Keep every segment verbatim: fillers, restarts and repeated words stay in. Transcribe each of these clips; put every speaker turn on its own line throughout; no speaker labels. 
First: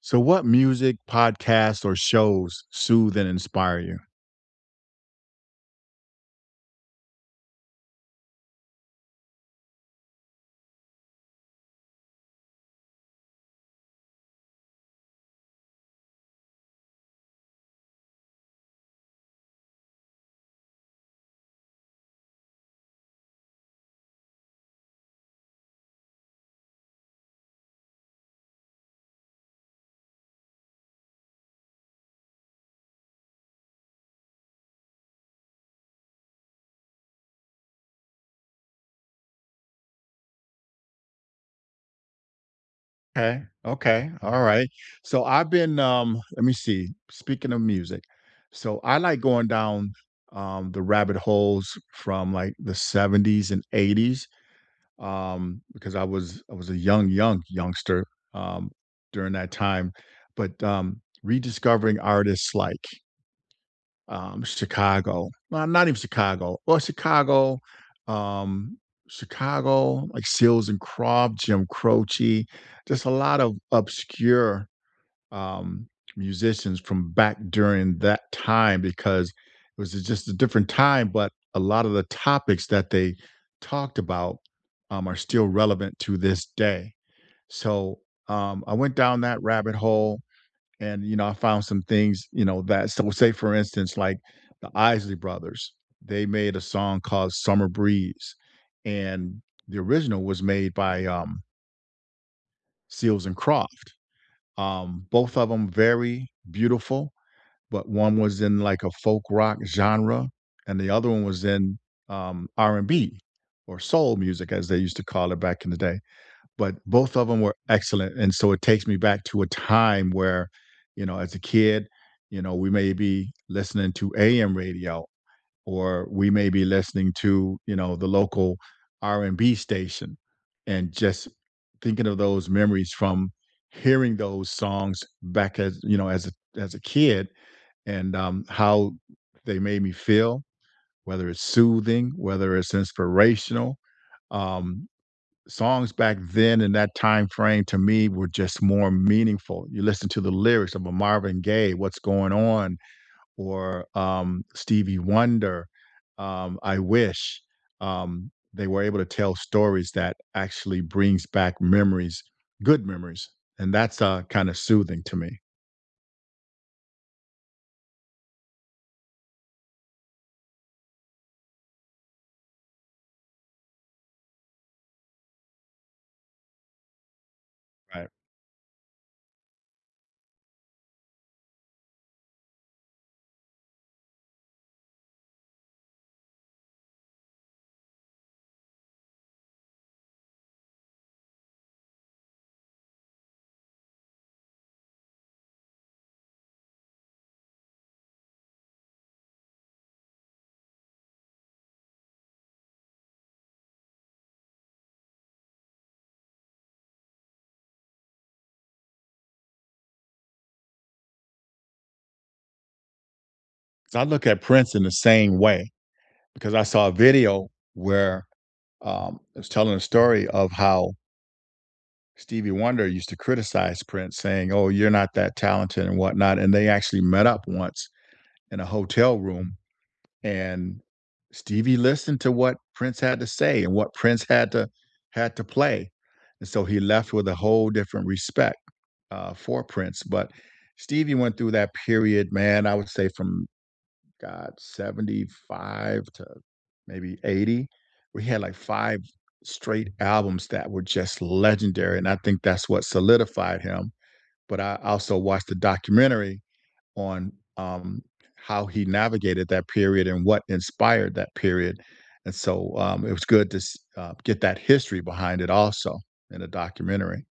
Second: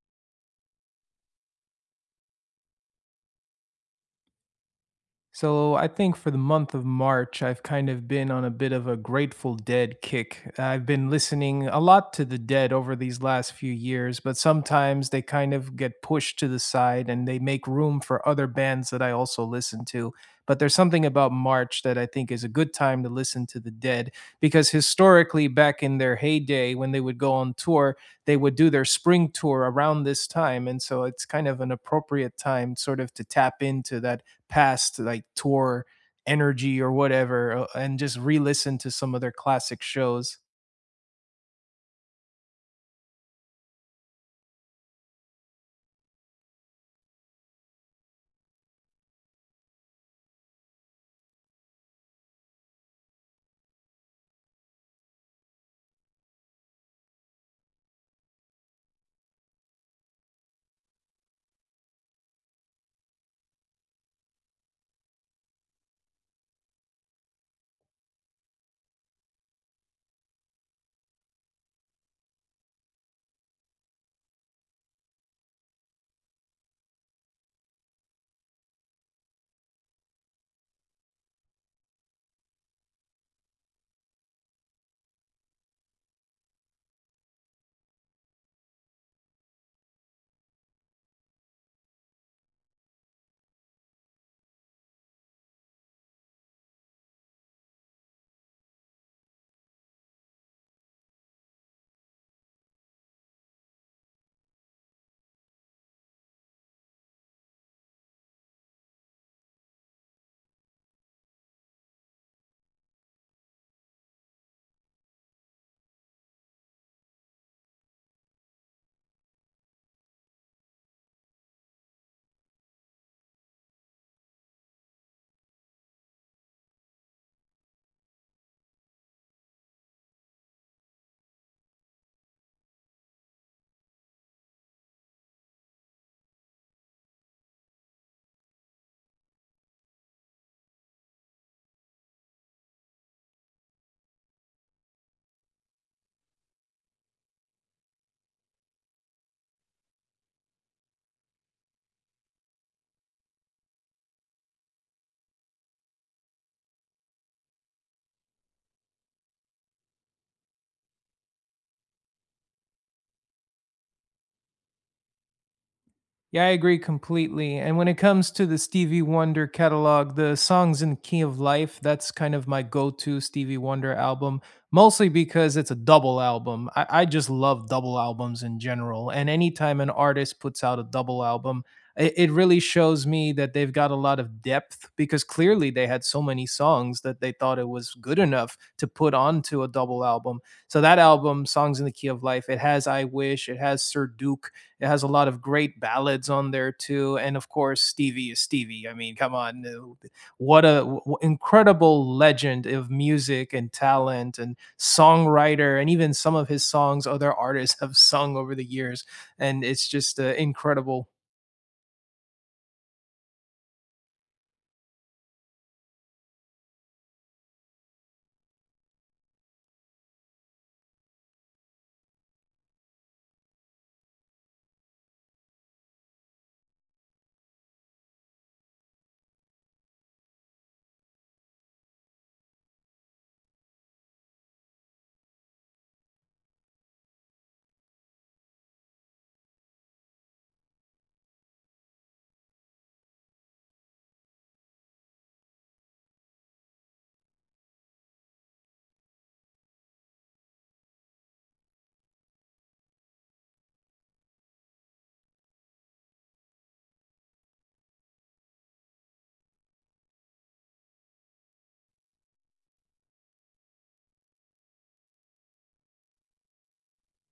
So, what music, podcasts, or shows soothe and inspire you?
So I think for the month of March, I've kind of been on a bit of a Grateful Dead kick. I've been listening a lot to the Dead over these last few years, but sometimes they kind of get pushed to the side and they make room for other bands that I also listen to. But there's something about March that I think is a good time to listen to the Dead because historically, back in their heyday, when they would go on tour, they would do their spring tour around this time. And so it's kind of an appropriate time, sort of, to tap into that past like tour energy or whatever, uh, and just re-listen to some of their classic shows.
Okay. Okay. All right. So, I've been, um, let me see. Speaking of music, so I like going down um, the rabbit holes from like the seventies and eighties, um, because I was I was a young, young youngster um, during that time. But um, rediscovering artists like Um, Chicago. Well, not even Chicago. Well, Chicago, um, Chicago, like Seals and Croft, Jim Croce, just a lot of obscure um, musicians from back during that time, because it was just a different time, but a lot of the topics that they talked about um, are still relevant to this day. So um, I went down that rabbit hole and, you know, I found some things, you know, that so say for instance, like the Isley Brothers, they made a song called Summer Breeze. And the original was made by um Seals and Croft. Um, both of them very beautiful, but one was in like a folk rock genre and the other one was in um R and B, or soul music as they used to call it back in the day, but both of them were excellent, and so it takes me back to a time where, you know, as a kid, you know, we may be listening to A M radio, or we may be listening to, you know, the local R and B station, and just thinking of those memories from hearing those songs back, as you know, as a as a kid and, um, how they made me feel, whether it's soothing, whether it's inspirational, um, songs back then in that time frame to me were just more meaningful. You listen to the lyrics of a Marvin Gaye, "What's Going On," or um, Stevie Wonder, um, "I Wish." Um, they were able to tell stories that actually brings back memories, good memories, and that's uh, kind of soothing to me.
Yeah, I agree completely. And when it comes to the Stevie Wonder catalog, the Songs in Key of Life, that's kind of my go to Stevie Wonder album, mostly because it's a double album. I, I just love double
Right.
albums in general. And anytime an artist puts out a double album, it, it really shows me that they've got a lot of depth because clearly they had so many songs that they thought it was good enough to put onto a double album. So that album, Songs in the Key of Life, it has I Wish, it has Sir Duke, it has a lot of great ballads on there too, and of course Stevie is Stevie. I mean, come on, uh, what a w- w- incredible legend of music and talent and songwriter, and even some of his songs other artists have sung over the years, and it's just uh, incredible.
So I look at Prince in the same way because I saw a video where um, it was telling a story of how Stevie Wonder used to criticize Prince, saying, "Oh, you're not that talented and whatnot." And they actually met up once in a hotel room, and Stevie listened to what Prince had to say and what Prince had to had to play, and so he left with a whole different respect uh, for Prince. But Stevie went through that period, man. I would say from Got seventy-five to maybe eighty. We had like five straight albums that were just legendary. And I think that's what solidified him. But I also watched the documentary on um, how he navigated that period and what inspired that period. And so um, it was good to s- uh, get that history behind it also in a documentary.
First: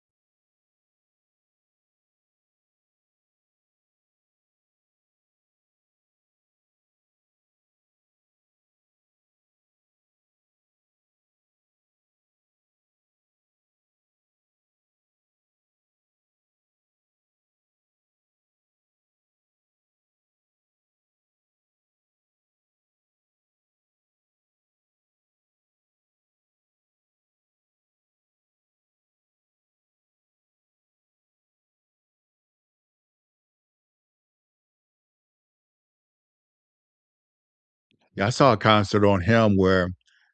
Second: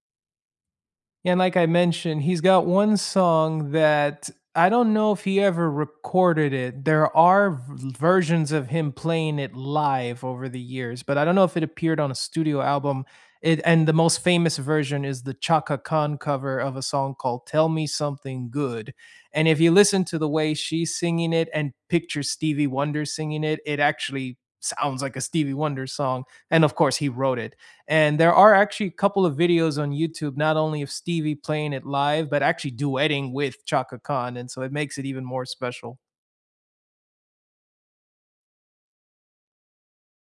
And like I mentioned, he's got one song that I don't know if he ever recorded it. There are v- versions of him playing it live over the years, but I don't know if it appeared on a studio album. It and the most famous version is the Chaka Khan cover of a song called Tell Me Something Good. And if you listen to the way she's singing it and picture Stevie Wonder singing it, it actually sounds like a Stevie Wonder song. And of course, he wrote it. And there are actually a couple of videos on YouTube, not only of Stevie playing it live, but actually duetting with Chaka Khan. And so it makes it even more special.
Yeah, I saw a concert on him where,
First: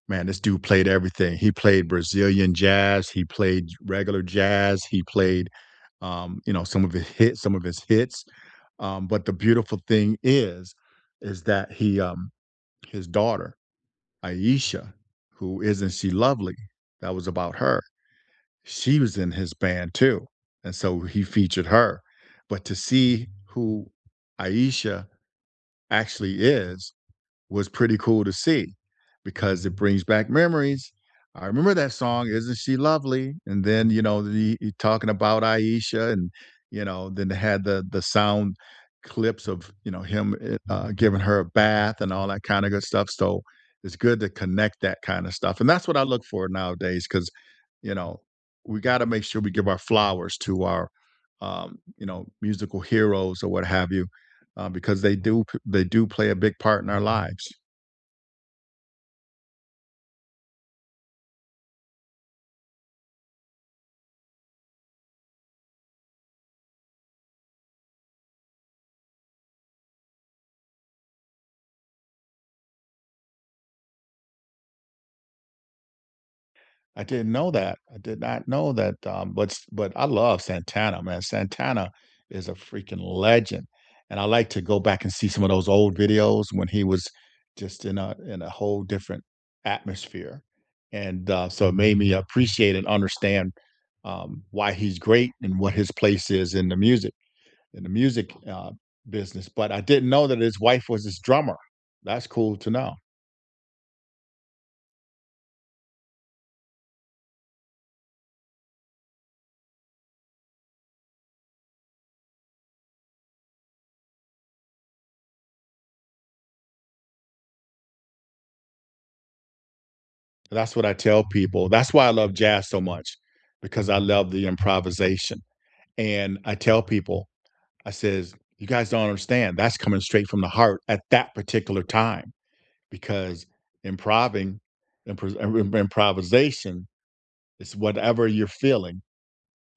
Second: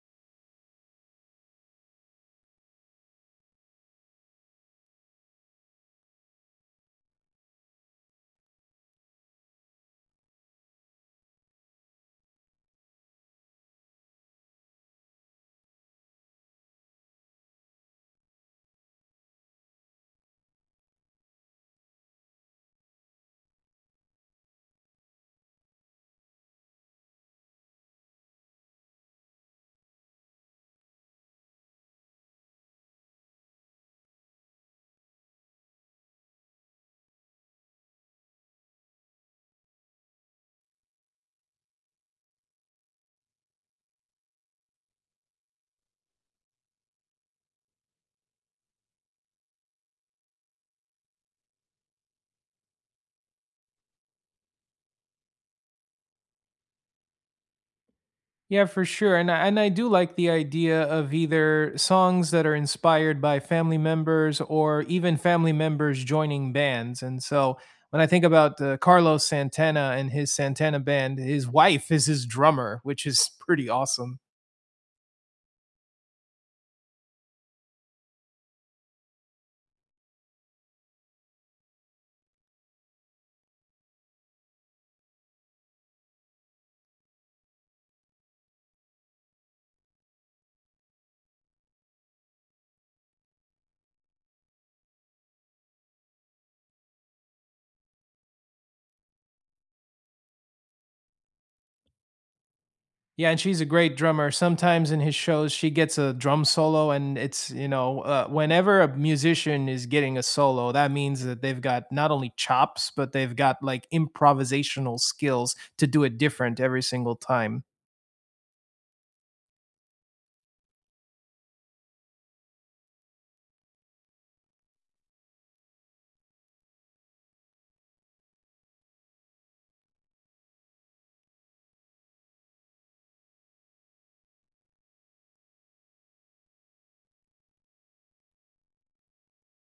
man, this dude played everything. He played Brazilian jazz, he played regular jazz, he played, um, you know, some of his hits, some of his hits. Um, but the beautiful thing is, is that he, um, his daughter Aisha, who isn't she lovely? That was about her. She was in his band too, and so he featured her. But to see who Aisha actually is was pretty cool to see because it brings back memories. I remember that song, "Isn't She Lovely?" And then, you know, the he talking about Aisha and, you know, then they had the the sound clips of, you know, him, eh, uh, giving her a bath and all that kinda good stuff, so it's good to connect that kinda stuff, and that's what I look for nowadays. Because you know, we gotta make sure we give our flowers to our, um, you know, musical heroes or what have you, uh, because they do p they do play a big part in our lives.
Yeah, for sure. And I, and I do like the idea of either songs that are inspired by family members or even family members joining bands. And so when I think about uh, Carlos Santana and his Santana band, his wife is his drummer, which is pretty awesome.
I didn't know that. I did not know that, um, but s but I love Santana, man. Santana is a freaking legend, and I like to go back and see some of those old videos when he was just in a in a whole different atmosphere, and, uh, so it made me appreciate and understand, um, why he's great and what his place is in the music in the music, uh, business, but I didn't know that his wife was his drummer. That's cool to know.
Yeah, and she's a great drummer. Sometimes in his shows, she gets a drum solo, and it's, you know, uh, whenever a musician is getting a solo, that means that they've got not only chops, but they've got like improvisational skills to do it different every single time.
That's what I tell people. That's why I love jazz so much because I love the improvisation. And I tell people, I says, you guys don't understand. That's coming straight from the heart at that particular time, because improving, impro- im- improvisation is whatever you're feeling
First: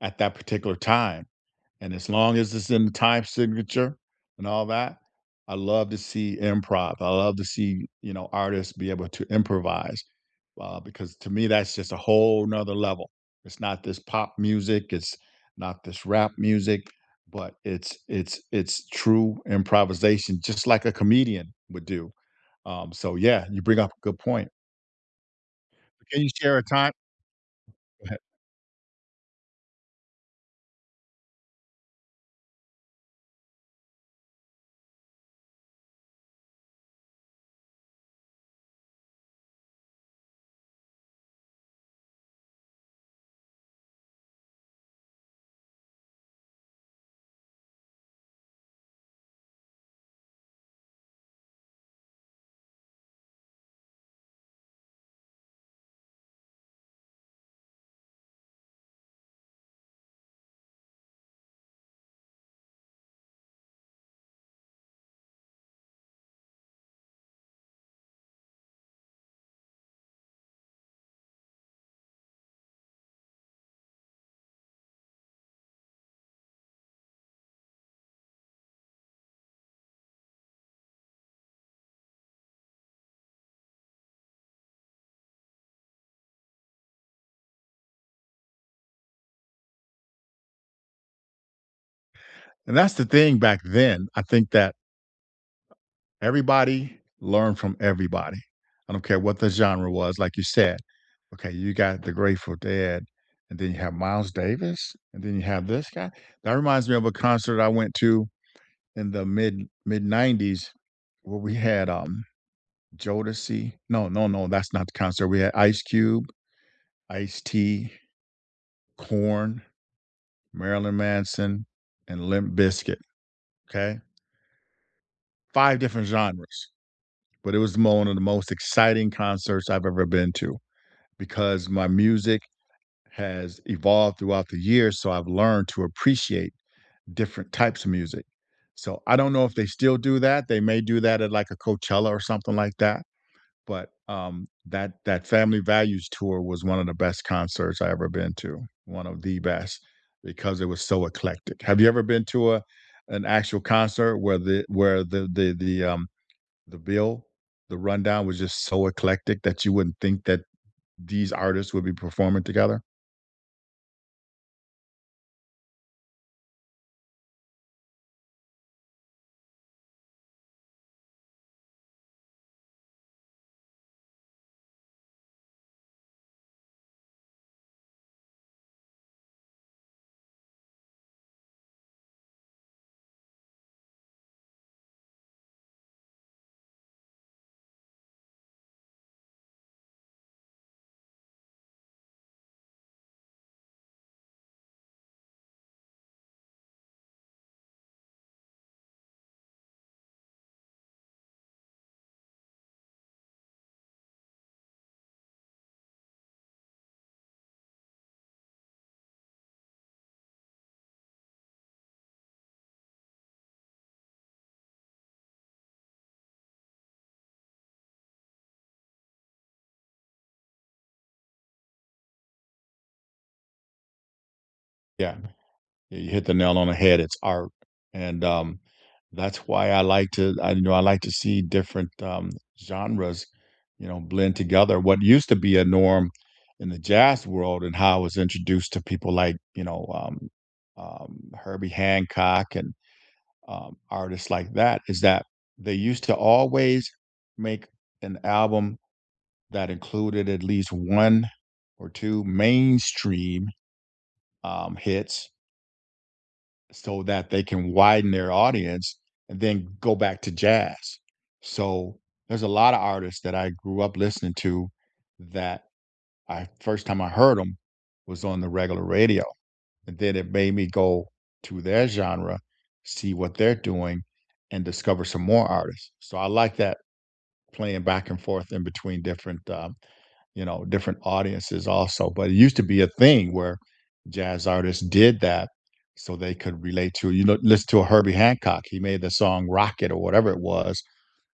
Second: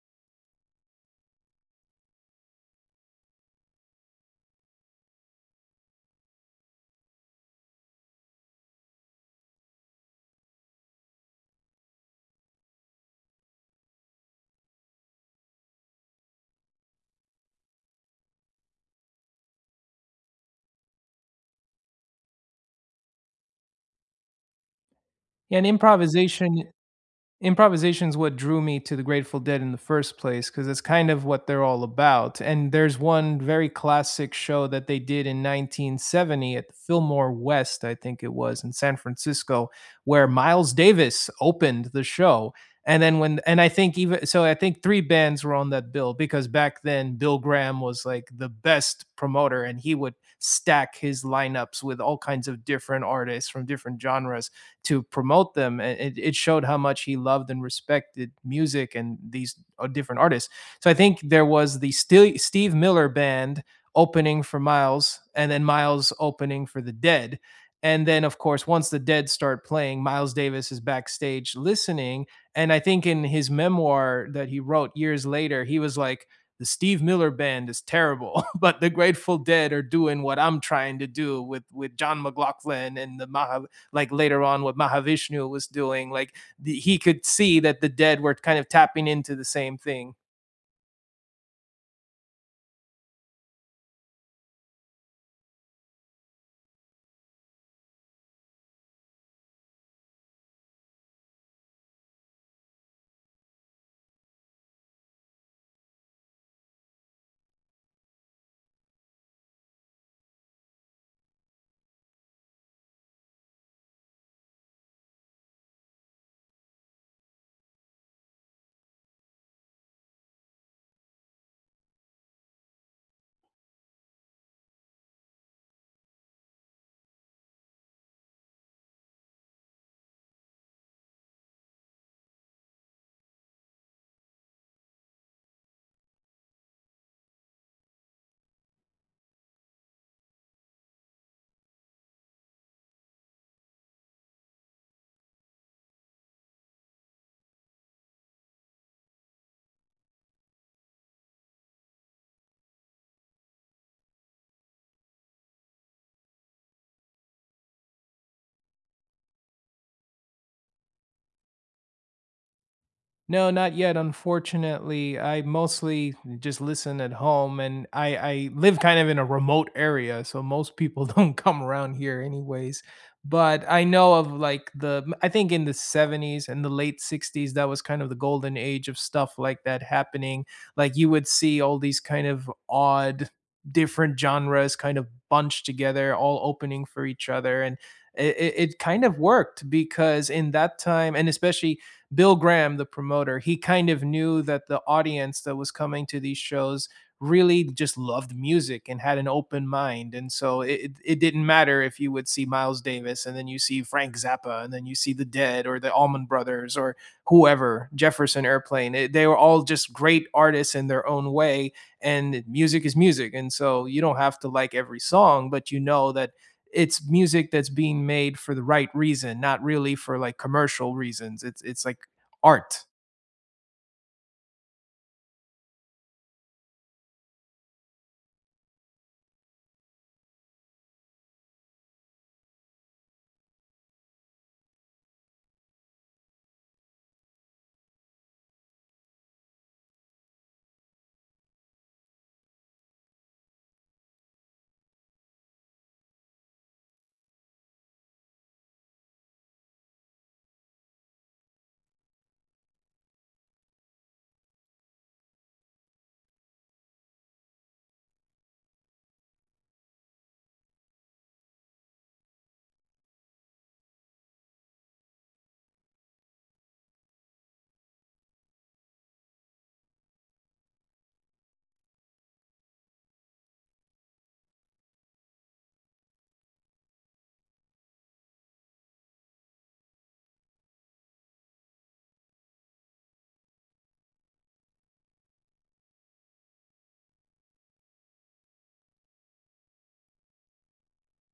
at that particular time. And as long as it's in the time signature and all that, I love to see improv. I love to see, you know, artists be able to improvise, uh, because to me that's just a whole nother level. It's not this pop music, it's not this rap music, but it's it's it's true improvisation, just like a comedian would do. Um, so yeah, you bring up a good point.
Yeah, and
Can you share a
improvisation.
time? Go
Improvisation is
ahead.
what drew me to the Grateful Dead in the first place, because it's kind of what they're all about, and there's one very classic show that they did in nineteen seventy at the Fillmore West, I think it was, in San Francisco, where Miles Davis opened the show, and then when and I think, even so, I think three bands were on that bill because back then Bill Graham was, like, the best promoter, and he would stack his lineups with all kinds of different artists from different genres, to promote them. And it, it showed how much he loved and respected music and these uh, different artists. So I think there was the Steve Miller Band opening for Miles, and then Miles opening for the Dead. And then, of course, once the Dead start playing, Miles Davis is backstage listening. And I think in his memoir that he wrote years later, he was like, the Steve Miller band is terrible, but the Grateful Dead are doing what I'm trying to do with with John McLaughlin and the Maha, like later on what Mahavishnu was doing. Like the, he could see that the Dead were kind of tapping into the same thing.
And that's the thing back then. I think that everybody learned from everybody. I don't care what the genre was, like you said. Okay, you got the Grateful Dead, and then you have Miles Davis, and then you have this guy. That reminds me of a concert I went to in the mid mid nineties where we had um Jodeci. No, no, no, that's not the concert. We had Ice Cube, Ice T, Corn, Marilyn Manson, and Limp Bizkit. Okay, five different genres, but it was mo- one of the most exciting concerts I've ever been to because my music has evolved throughout the years. So I've learned to appreciate different types of music. So I don't know if they still do that. They may do that at like a Coachella or something like that. But um, that that Family Values tour was one of the best concerts I ever been to. One of the best, because it was so eclectic. Have you ever been to a an actual concert where the where the the the um the bill, the rundown was just so eclectic that you wouldn't think that these artists would be performing together?
No, not yet. Unfortunately, I mostly just listen at home, and I I live kind of in a remote area, so most people don't come around here, anyways. But I know of like the I think in the seventies and the late sixties, that was kind of the golden age of stuff like that happening. Like you would see all these kind of odd, different genres kind of bunched together, all opening for each other, and it, it it kind of worked because in that time, and especially Bill Graham, the promoter, he kind of knew that the audience that was coming to these shows really just loved music and had an open mind. And so it, it, didn't matter if you would see Miles Davis and then you see Frank Zappa and then you see the Dead or the Allman Brothers or whoever, Jefferson Airplane. It- they were all just great artists in their own way. And music is music. And so you don't have to like every song, but you know that it's music that's being made for the right reason, not really for like commercial reasons. It's it's like art.
Yeah, you hit the nail on the head, it's art, and, um, that's why I like to I you know, I like to see different, um, genres, you know, blend together. What used to be a norm in the jazz world, and how I was introduced to people like, you know, um, um, Herbie Hancock and, um, artists like that, is that they used to always make an album that included at least one or two mainstream um, hits so that they can widen their audience and then go back to jazz. So there's a lot of artists that I grew up listening to that, I first time I heard them was on the regular radio. And then it made me go to their genre, see what they're doing, and discover some more artists. So I like that playing back and forth in between different um, you know, different audiences also. But it used to be a thing where jazz artists did that so they could relate to, you know, listen to a Herbie Hancock. He made the song Rocket or whatever it was,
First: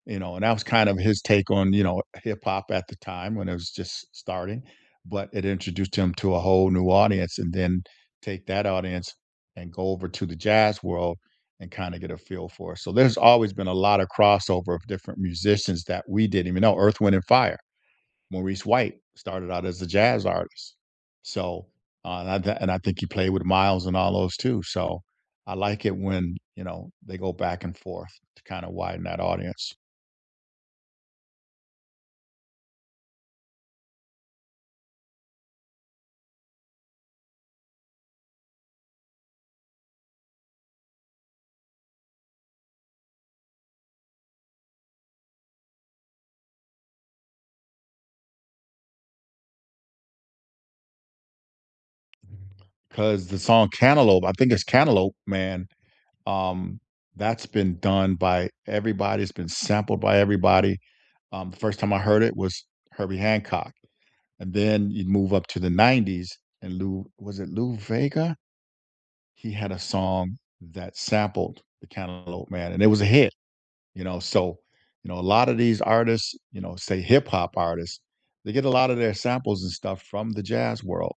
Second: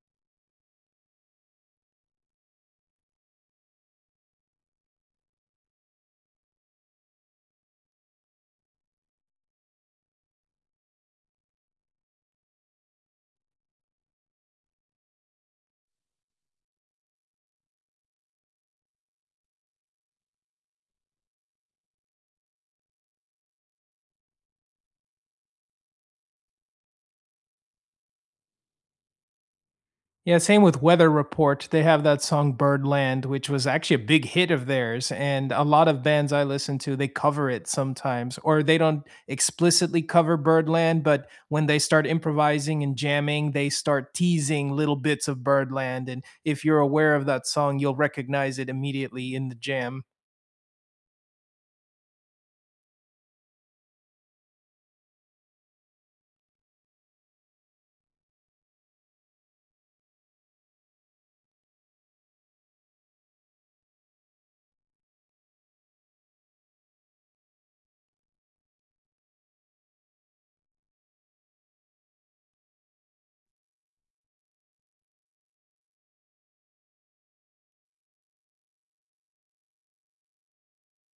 you know, and that was kind of his take on, you know, hip hop at the time when it was just starting. But it introduced him to a whole new audience, and then take that audience and go over to the jazz world and kind of get a feel for it. So there's always been a lot of crossover of different musicians that we didn't even know. Earth, Wind, and Fire, Maurice White started out as a jazz artist. So, uh, and I th- and I think he played with Miles and all those too. So, I like it when, you know, they go back and forth to kind of widen that audience.
Yeah, same with Weather Report. They have that song Birdland, which was actually a big hit of theirs. And a lot of bands I listen to, they cover it sometimes, or they don't explicitly cover Birdland, but when they start improvising and jamming, they start teasing little bits of Birdland. And if you're aware of that song, you'll recognize it immediately in the jam.
Because the song Cantaloupe, I think it's Cantaloupe, man. Um, that's been done by everybody. It's been sampled by everybody. Um, the first time I heard it was Herbie Hancock. And then you move up to the nineties and Lou, was it Lou Vega? He had a song that sampled The Cantaloupe Man, and it was a hit, you know? So, you know, a lot of these artists, you know, say hip hop artists, they get a lot of their samples and stuff from the jazz world.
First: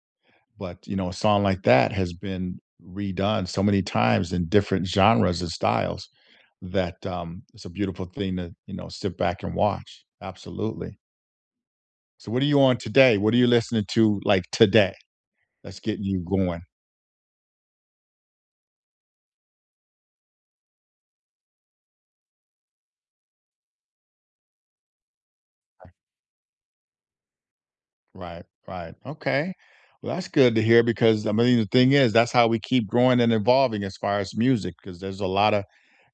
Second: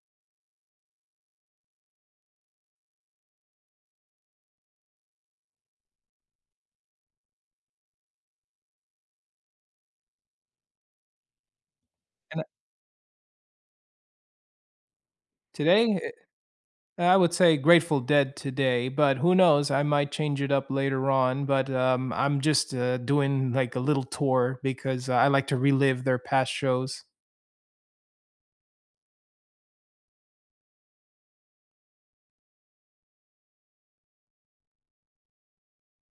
But, you know, a song like that has been redone so many times in different genres and styles that um, it's a beautiful thing to, you know, sit back and watch. Absolutely. So,
And
what
uh,
are you on today? What are you listening to like today? That's
today,
getting you going.
I would say Grateful Dead today, but who knows? I might change it up later on. But um, I'm just uh, doing like a little tour because uh, I like to relive their past shows.
Right, right. Okay. Well, that's good to hear, because I mean the thing is that's how we keep growing and evolving as far as music, because there's a lot of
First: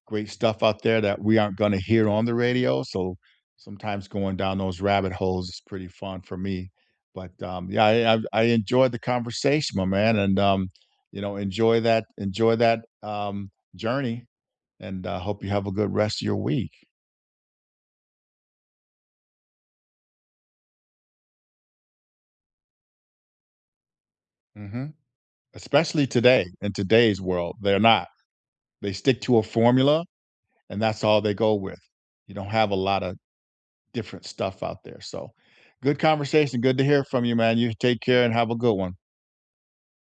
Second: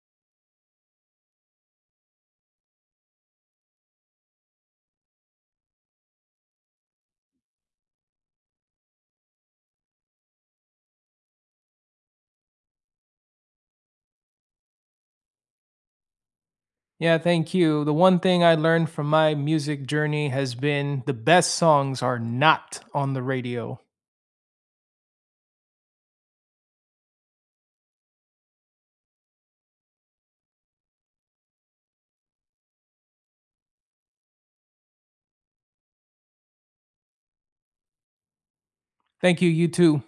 great stuff out there that we aren't going to hear on the radio. So sometimes going down those rabbit holes is pretty fun for me. But um, yeah, I, I, I enjoyed the conversation, my man, and um, you know enjoy that enjoy that um, journey, and uh, hope you have a good rest of your week.
Yeah, thank you. The one thing I learned from my music journey has been the best songs are not on the radio.
Hmm. Especially today in today's world, they're not. They stick to a formula and that's all they go with. You don't have a lot of different stuff out there. So good conversation. Good to hear from you, man. You take care and have a good one.
Thank you, you too.